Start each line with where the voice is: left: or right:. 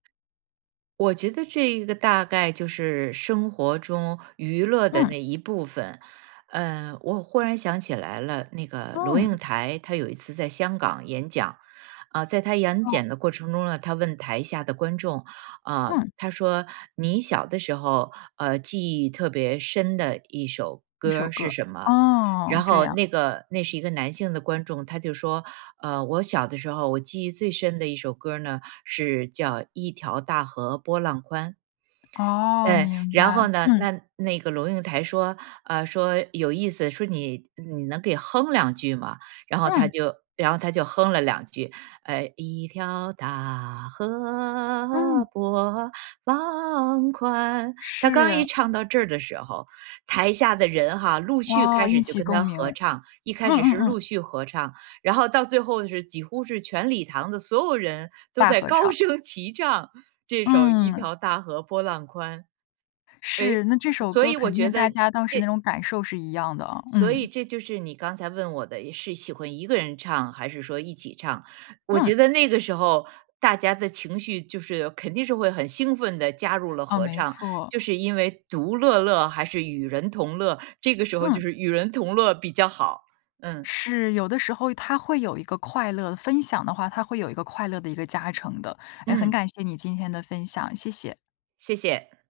right: 我觉得这一个，大概就是生活中娱乐的
left: 嗯。
right: 那一部分。呃，我忽然想起来了，那个龙应
left: 嗯。
right: 台，她有一次在香港演讲。啊，在她演
left: 嗯。
right: 讲的过程中呢，她问台下的观众，啊
left: 嗯。
right: 她说：“你小的时候，呃，记忆特别深的一首
left: 一
right: 歌
left: 首
right: 儿是
left: 歌。
right: 什么？”
left: 哦，
right: 然
left: 这
right: 后
left: 样。
right: 那个那是一个男性的观众，他就说：“呃，我小的时候，我记忆最深的一首歌儿呢，是叫一条大河波浪宽。”
left: 哦，
right: 嗯，
left: 明
right: 然后
left: 白，
right: 呢，
left: 嗯。
right: 那那个龙应台说，啊，说有意思。说你你能给哼两句吗？然后他
left: 嗯。
right: 就然后他就哼了2句，呃，一条大
left: 嗯。
right: 河波浪宽。他刚一
left: 是。
right: 唱到这儿的时候，台下的人哈，陆续
left: 哇，
right: 开
left: 一
right: 始就
left: 起
right: 跟
left: 共
right: 他
left: 鸣。
right: 合唱。一开
left: 嗯
right: 始
left: 嗯
right: 是陆
left: 嗯。
right: 续合唱，然后到最后是，几乎是全礼堂的所有人，都
left: 大
right: 在
left: 合唱。
right: 高声齐唱这首一
left: 嗯。
right: 条大河波浪宽。哎，
left: 是，那这首
right: 所
left: 歌
right: 以我
left: 肯
right: 觉
left: 定大
right: 得，
left: 家当时那
right: 这
left: 种感受是一样的。
right: 所以
left: 嗯。
right: 这就是你刚才问我的，是喜欢一个人唱，还是说一起唱。我觉
left: 嗯。
right: 得那个时候，大家的情绪就是肯定是会很兴奋地加入了
left: 哦，
right: 合
left: 没
right: 唱。就
left: 错。
right: 是，因为独乐乐还是与人同乐这个时候就
left: 嗯。
right: 是与人同乐比较好，嗯。
left: 是，有的时候它会有一个快乐，分享的话，它会有一个快乐的一个加成的。哎，很
right: 嗯。
left: 感谢你今天的分享，谢谢。
right: 谢谢。